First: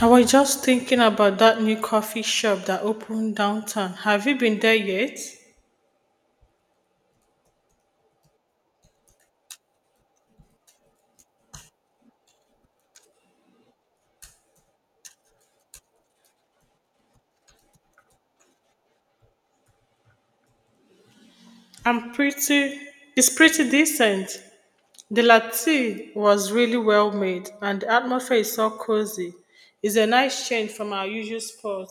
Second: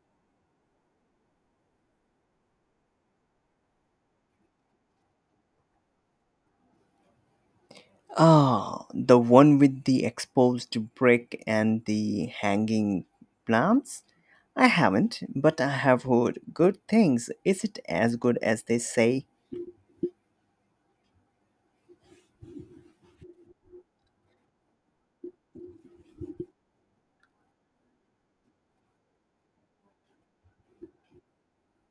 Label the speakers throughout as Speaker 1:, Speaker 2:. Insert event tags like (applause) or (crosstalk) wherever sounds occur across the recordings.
Speaker 1: I was just thinking about that new coffee shop that opened downtown. Have you been there yet?
Speaker 2: Ah, the one with the exposed brick and the hanging plants? I haven't, but I have heard good things. Is it as good as they say?
Speaker 1: I'm pretty It's pretty decent. The latte was really well made and the atmosphere is so cozy. It's a nice change from our usual spot.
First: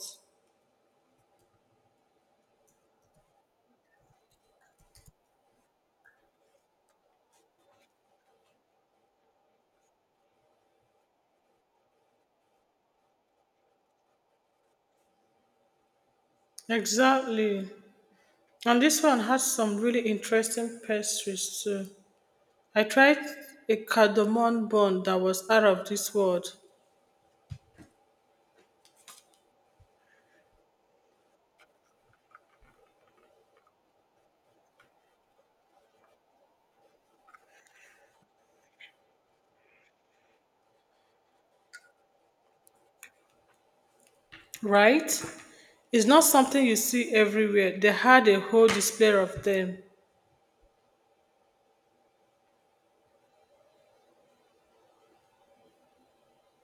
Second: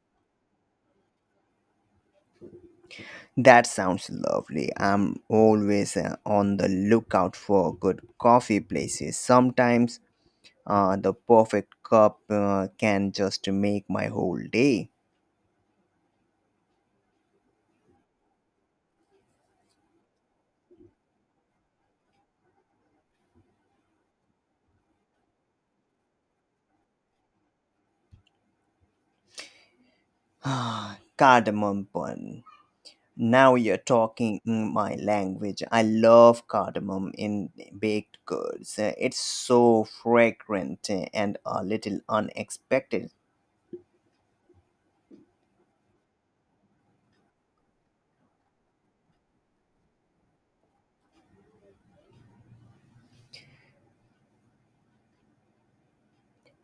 Speaker 2: That sounds lovely. I'm always on the lookout for good coffee places. Sometimes the perfect cup can just make my whole day.
Speaker 1: Exactly. And this one has some really interesting pastries too. I tried a cardamom bun that was out of this world.
Speaker 2: Ah, cardamom bun. Now you're talking my language. I love cardamom in baked goods. It's so fragrant and a little unexpected. (sighs)
Speaker 1: Right? It's not something you see everywhere. They had a whole display of them.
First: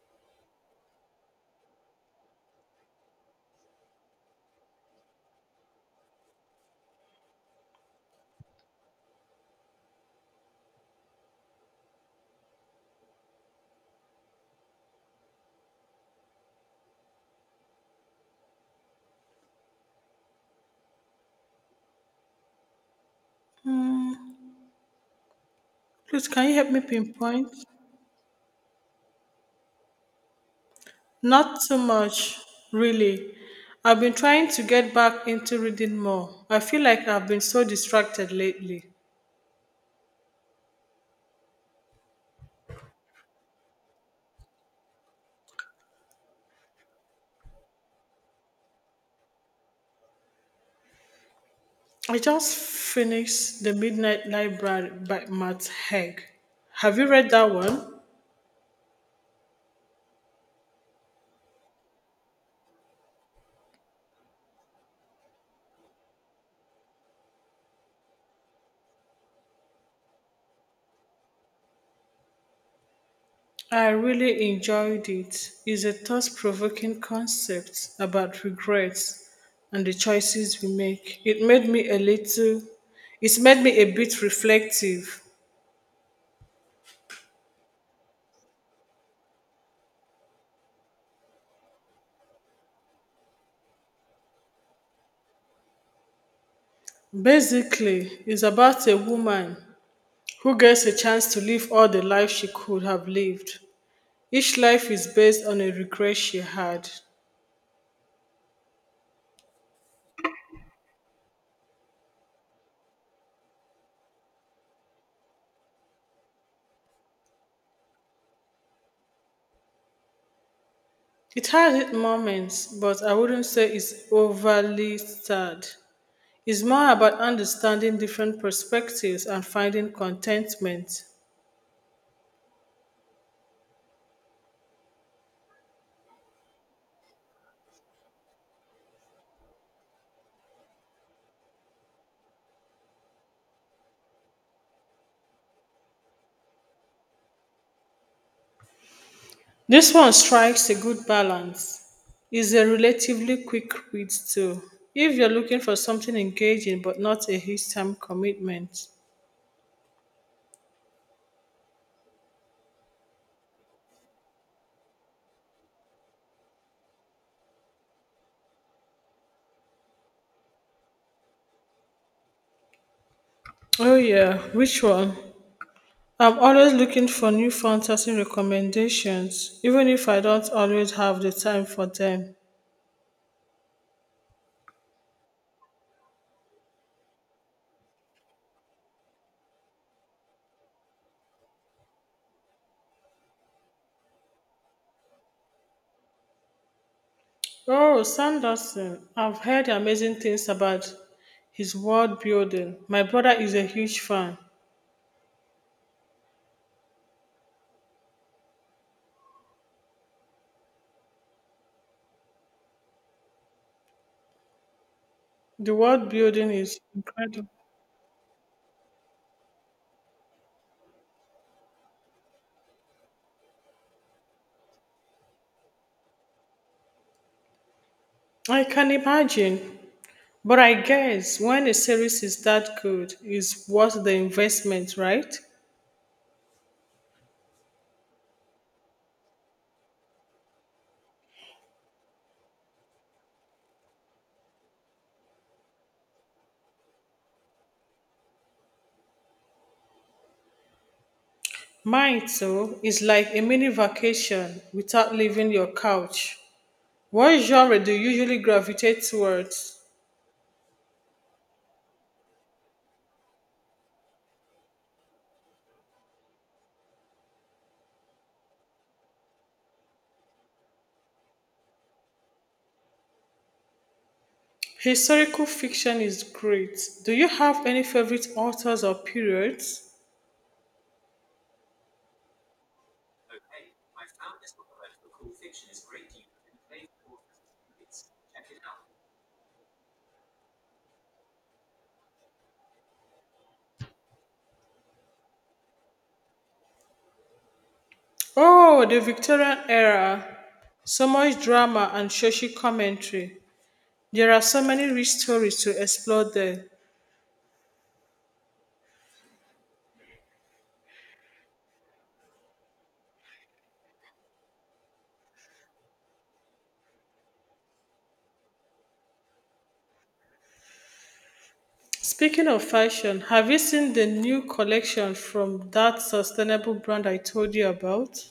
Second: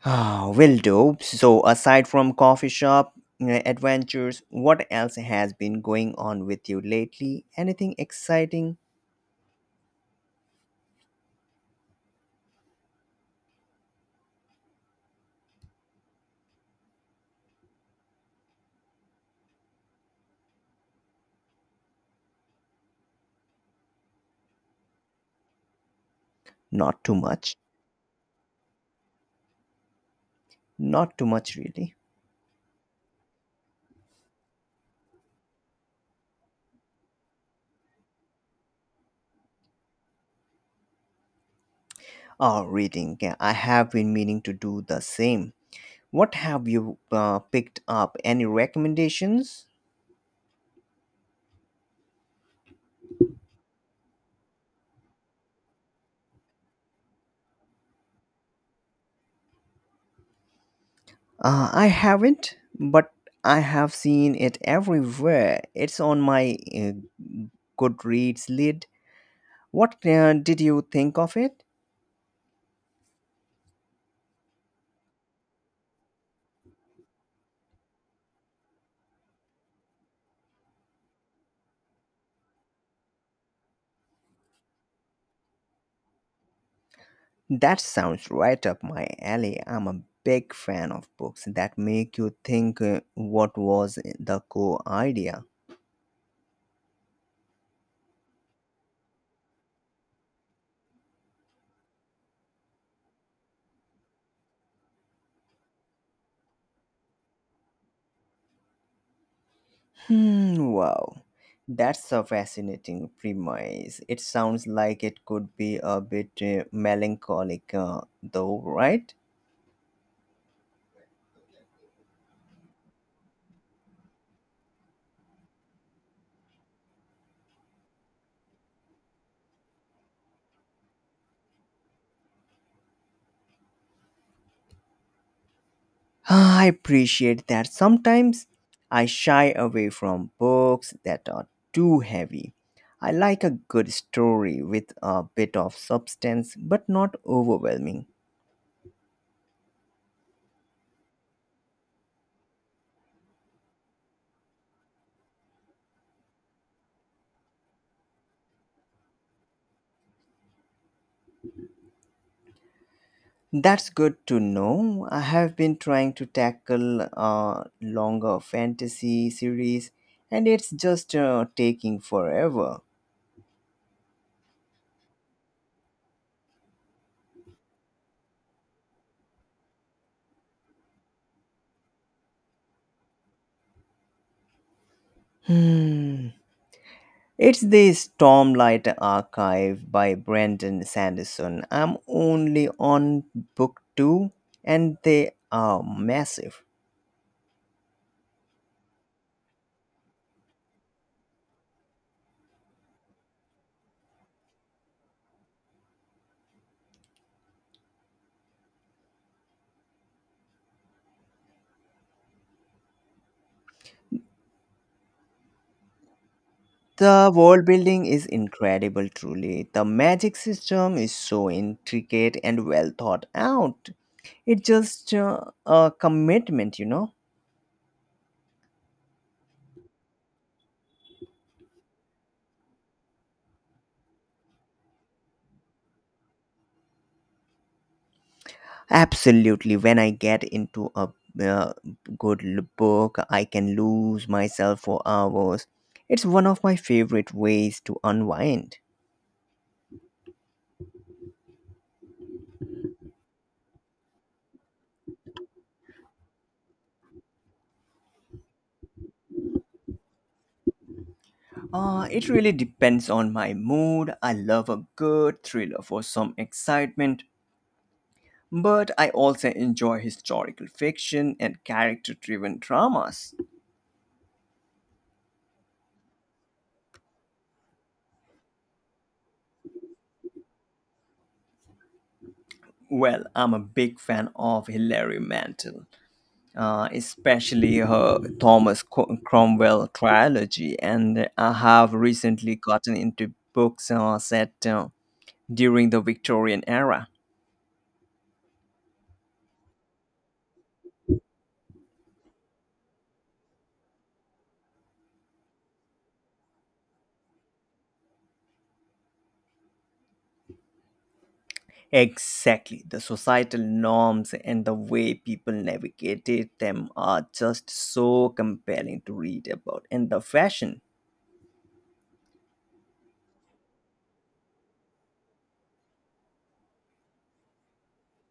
Speaker 2: Ah, will do. So, aside from coffee shop adventures, what else has been going on with you lately? Anything exciting?
Speaker 1: Hmm, please, can you help me
Speaker 2: Not too
Speaker 1: pinpoint?
Speaker 2: much. Not too much,
Speaker 1: Not too
Speaker 2: really.
Speaker 1: much, really. I've been trying to get back into reading more. I feel like I've been so distracted lately.
Speaker 2: Oh, reading. Yeah, I have been meaning to do the same. What have you picked up? Any recommendations?
Speaker 1: I just finished The Midnight Library by Matt Haig. Have you read that one?
Speaker 2: I haven't, but I have seen it everywhere. It's on my Goodreads lid. What did you think of it?
Speaker 1: I really enjoyed it. It's a thought provoking concept about regrets and the choices we make. It's made me a bit reflective.
Speaker 2: That sounds right up my alley. I'm a big fan of books that make you think what was the core idea.
Speaker 1: Basically, it's about a woman who gets a chance to live all the life she could have lived. Each life is based on a regret she had.
Speaker 2: Wow. That's a fascinating premise. It sounds like it could be a bit melancholic, though, right?
Speaker 1: It had its moments, but I wouldn't say it's overly sad. Is more about understanding different perspectives and finding contentment.
Speaker 2: I appreciate that sometimes I shy away from books that are too heavy. I like a good story with a bit of substance but not overwhelming.
Speaker 1: This one strikes a good balance. It's a relatively quick read too, if you're looking for something engaging but not a huge time commitment.
Speaker 2: That's good to know. I have been trying to tackle a longer fantasy series and it's just taking forever.
Speaker 1: Oh yeah, which one? I'm always looking for new fantasy recommendations, even if I don't always have the time for them.
Speaker 2: Hmm. It's the Stormlight Archive by Brandon Sanderson. I'm only on book two, and they are massive.
Speaker 1: Oh, Sanderson, I've heard amazing things about his world building. My brother is a huge fan. The world building is
Speaker 2: The
Speaker 1: incredible.
Speaker 2: world building is incredible, truly. The magic system is so intricate and well thought out. It's just a commitment, you know.
Speaker 1: I can imagine. But I guess when a series is that good, it's worth the investment, right?
Speaker 2: Absolutely. When I get into a uh, book, I can lose myself for hours. It's one of my favorite ways to unwind.
Speaker 1: Mine, too, is like a mini vacation without leaving your couch. What genre do you usually gravitate towards?
Speaker 2: It really depends on my mood. I love a good thriller for some excitement, but I also enjoy historical fiction and character driven dramas.
Speaker 1: Historical fiction is great. Do you have any favorite authors or periods?
Speaker 2: Well, I'm a big fan of Hilary Mantel, especially her Cromwell trilogy, and I have recently gotten into books set during the Victorian era.
Speaker 1: Oh, the Victorian era. So much drama and social commentary. There are so many rich stories to explore there.
Speaker 2: Exactly. The societal norms and the way people navigated them are just so compelling to read about. And the fashion,
Speaker 1: Speaking of fashion, have you seen the new collection from that sustainable brand I told you about?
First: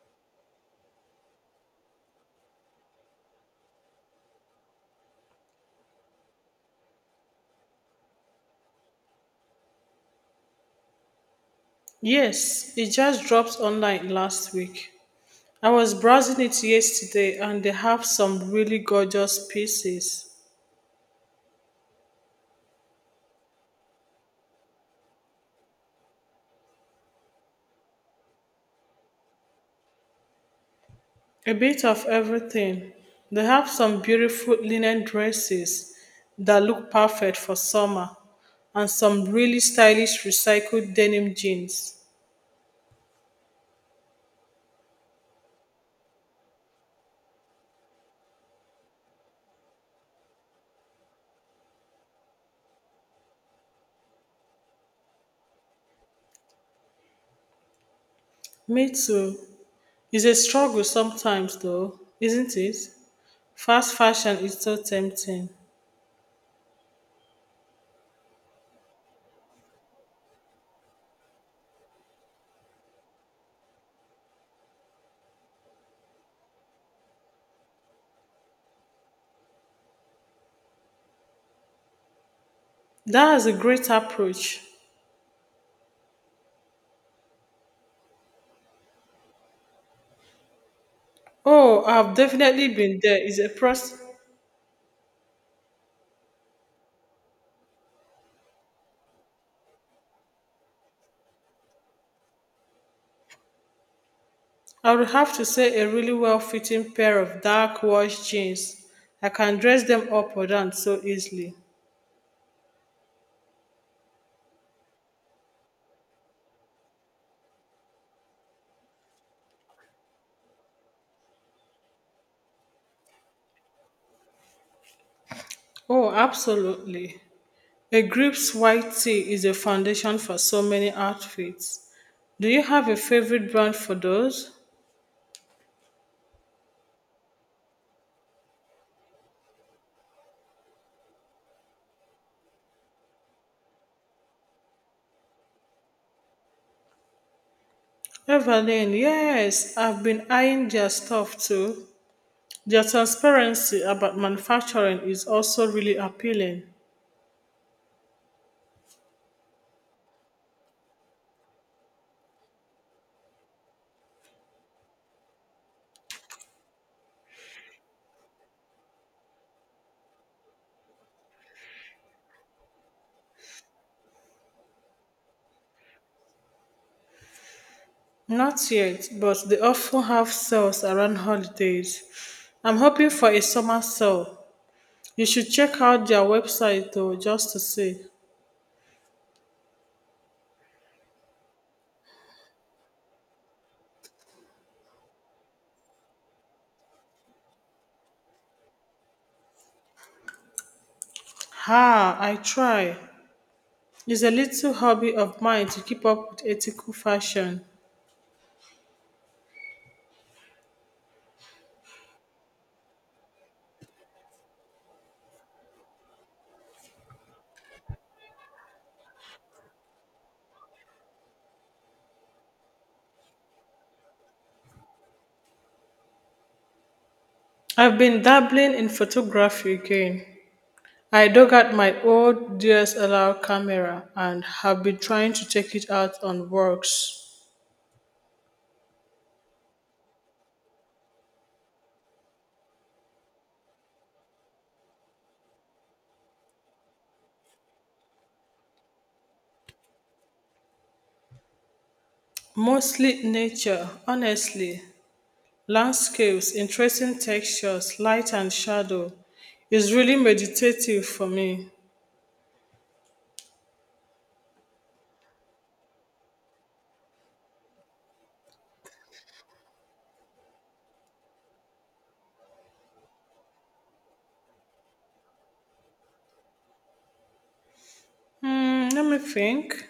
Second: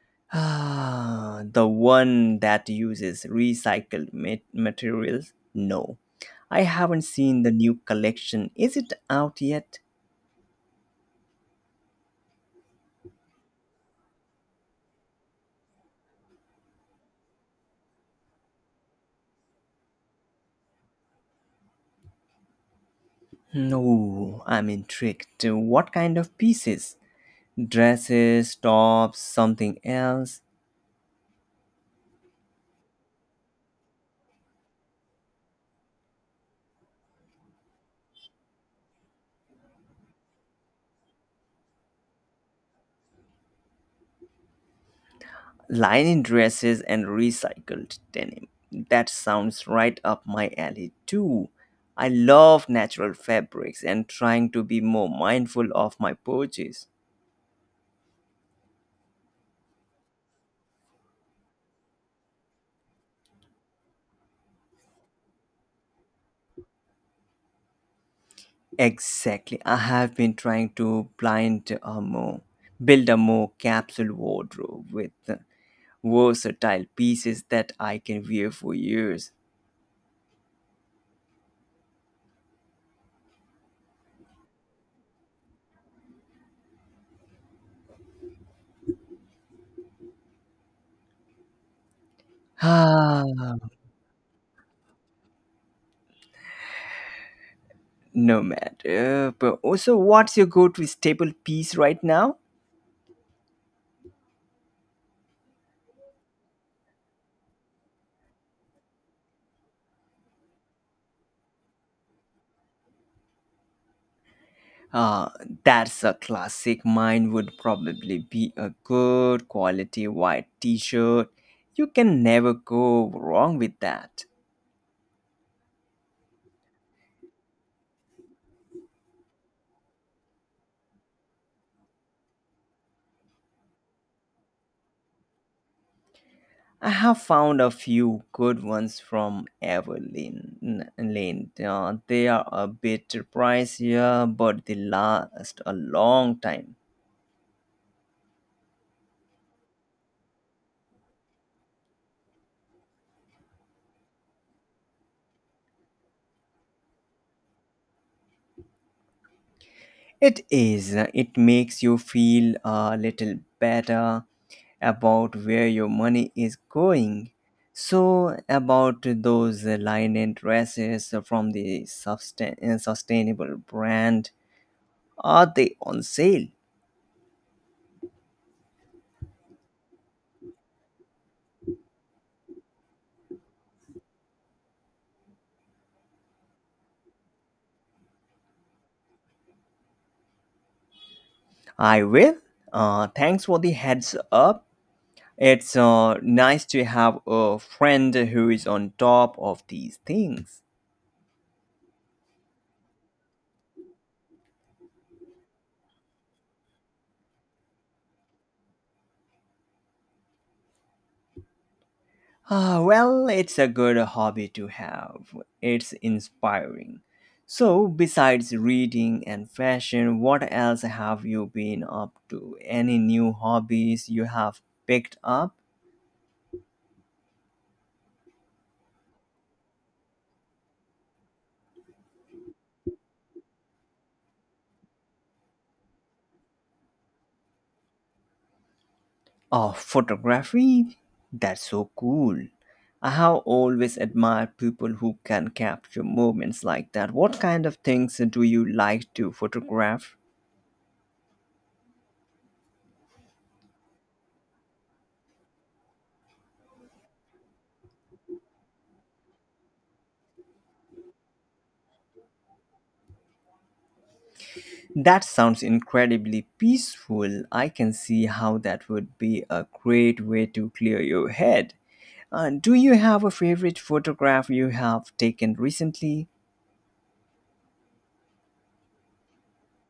Speaker 2: (sighs) ah, the one that uses recycled materials? No. I haven't seen the new collection. Is it out yet?
Speaker 1: Yes, it just dropped online last week. I was browsing it yesterday and they have some really gorgeous pieces.
Speaker 2: No, I'm intrigued. What kind of pieces? Dresses, tops, something else?
Speaker 1: A bit of everything. They have some beautiful linen dresses that look perfect for summer and some really stylish recycled denim jeans.
Speaker 2: Linen dresses and recycled denim. That sounds right up my alley too. I love natural fabrics and trying to be more mindful of my purchase.
Speaker 1: Me too. It's a struggle sometimes, though, isn't it? Fast fashion is so tempting.
Speaker 2: Exactly. I have been trying to blind a more, build a more capsule wardrobe with versatile pieces that I can wear for years. (sighs)
Speaker 1: That is a great approach. Oh, I've definitely been there.
Speaker 2: Ah,
Speaker 1: It's a process.
Speaker 2: no matter. But also, what's your go-to staple piece right now?
Speaker 1: I would have to say a really well-fitting pair of dark wash jeans. I can dress them up or down so easily.
Speaker 2: Uh, that's a classic. Mine would probably be a good quality white t shirt. You can never go wrong with that.
Speaker 1: Oh, absolutely. A Grips white tee is a foundation for so many outfits. Do you have a favorite brand for those?
Speaker 2: I have found a few good ones from Everlane. Lane. They are a bit pricier, but they last a long time.
Speaker 1: Evelyn, yes, I've been eyeing their stuff too. Their transparency about manufacturing is also really appealing.
Speaker 2: It is. It makes you feel a little better about where your money is going. So, about those linen dresses from the sustainable brand, are they on sale?
Speaker 1: Not yet, but they often have sales around holidays. I'm hoping for a summer sale. You should check out their website though, just to see.
Speaker 2: I will. Thanks for the heads up. It's nice to have a friend who is on top of these things.
Speaker 1: Ha, I try. It's a little hobby of mine to keep up with ethical fashion.
Speaker 2: Ah, well, it's a good hobby to have. It's inspiring. So, besides reading and fashion, what else have you been up to? Any new hobbies you have picked up?
Speaker 1: I've been dabbling in photography again. I dug out my old DSLR camera and have been trying to take it out on walks.
Speaker 2: Oh, photography? That's so cool. I have always admired people who can capture moments like that. What kind of things do you like to photograph?
Speaker 1: Mostly nature, honestly. Landscapes, interesting textures, light and shadow. It's really meditative for me.
Speaker 2: That sounds incredibly peaceful. I can see how that would be a great way to clear your head. Do you have a favorite photograph you have taken recently?
Speaker 1: Hmm, let me think.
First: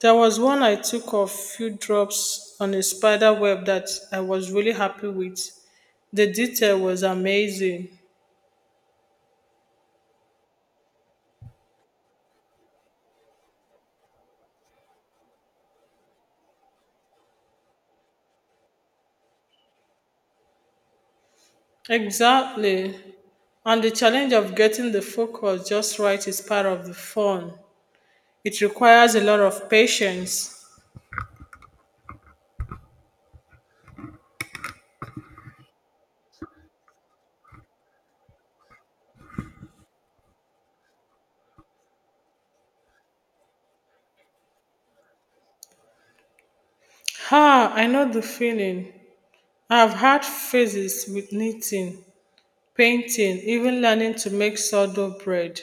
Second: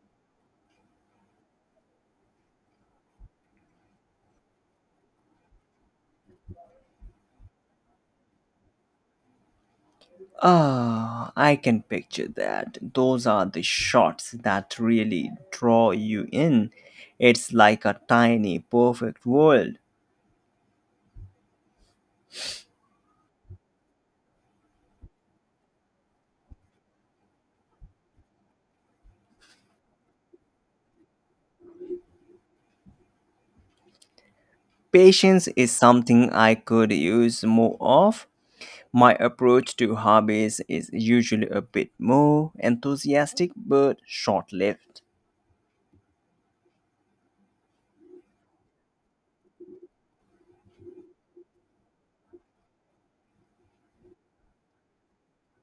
Speaker 1: There was one I took of few drops on a spider web that I was really happy with. The detail was amazing.
Speaker 2: Ah, I can picture that. Those are the shots that really draw you in. It's like a tiny, perfect world.
Speaker 1: Exactly. And the challenge of getting the focus just right is part of the fun. It requires a lot of patience.
Speaker 2: Patience is something I could use more of. My approach to hobbies is usually a bit more enthusiastic but short lived.
Speaker 1: Ha, I know the feeling. I've had phases with knitting, painting, even learning to make sourdough bread.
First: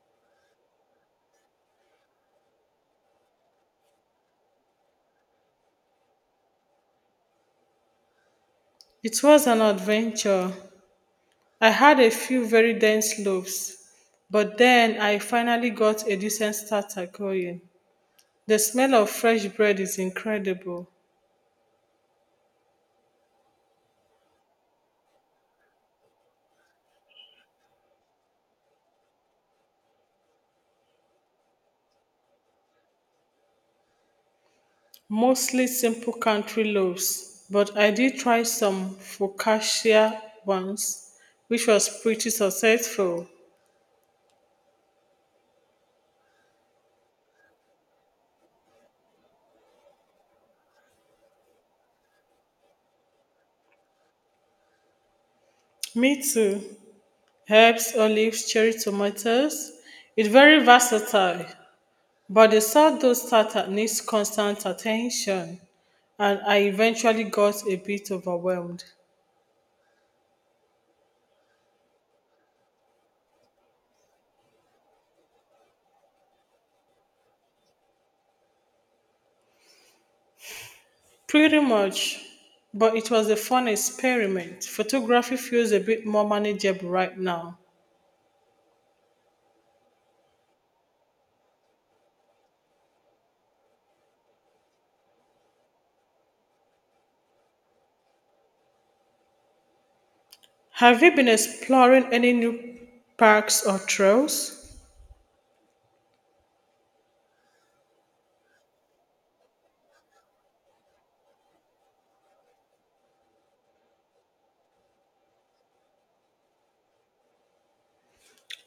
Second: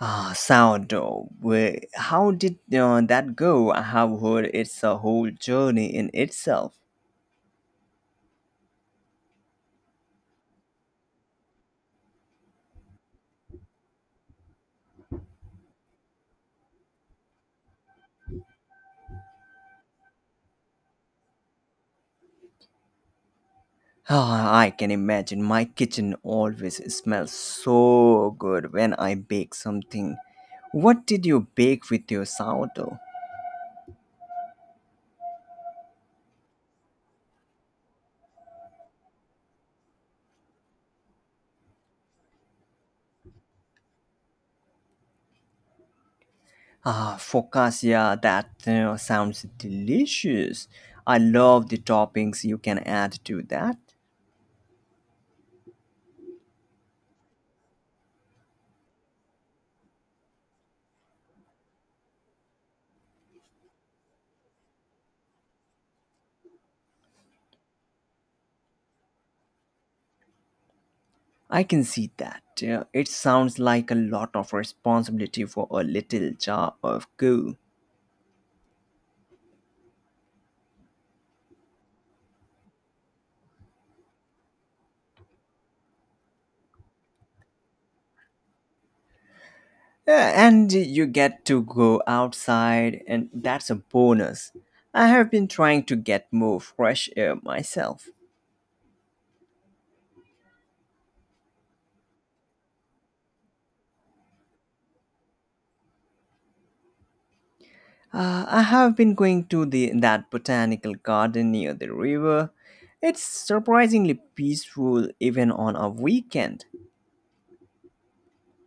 Speaker 2: Ah, sourdough. How did that go? I have heard it's a whole journey in itself.
Speaker 1: It was an adventure. I had a few very dense loaves, but then I finally got a decent starter going. The smell of fresh bread is incredible.
Speaker 2: Ah, I can imagine my kitchen always smells so good when I bake something. What did you bake with your sourdough?
Speaker 1: Mostly simple country loaves, but I did try some focaccia once, which was pretty successful.
Speaker 2: Ah, focaccia, that sounds delicious. I love the toppings you can add to that.
Speaker 1: Me too. Herbs, olives, cherry tomatoes. It's very versatile, but the sourdough starter needs constant attention, and I eventually got a bit overwhelmed.
Speaker 2: I can see that. Yeah, it sounds like a lot of responsibility for a little jar of goo.
Speaker 1: Pretty much, but it was a fun experiment. Photography feels a bit more manageable right now.
Speaker 2: Yeah, and you get to go outside, and that's a bonus. I have been trying to get more fresh air myself.
Speaker 1: Have you been exploring any new parks or trails?
Speaker 2: I have been going to the that botanical garden near the river. It's surprisingly peaceful even on a weekend.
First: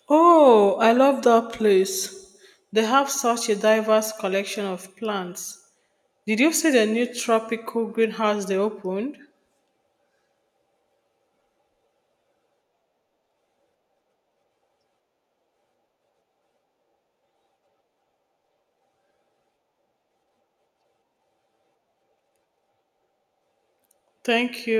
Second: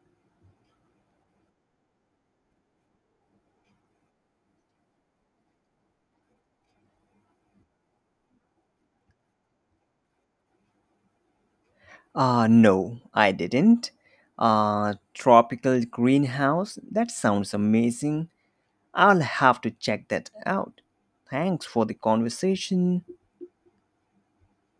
Speaker 1: Oh, I love that place. They have such a diverse collection of plants. Did you see the new tropical greenhouse they opened?
Speaker 2: No, I didn't. Tropical greenhouse? That sounds amazing. I'll have to check that out. Thanks for the conversation.
Speaker 1: Thank you.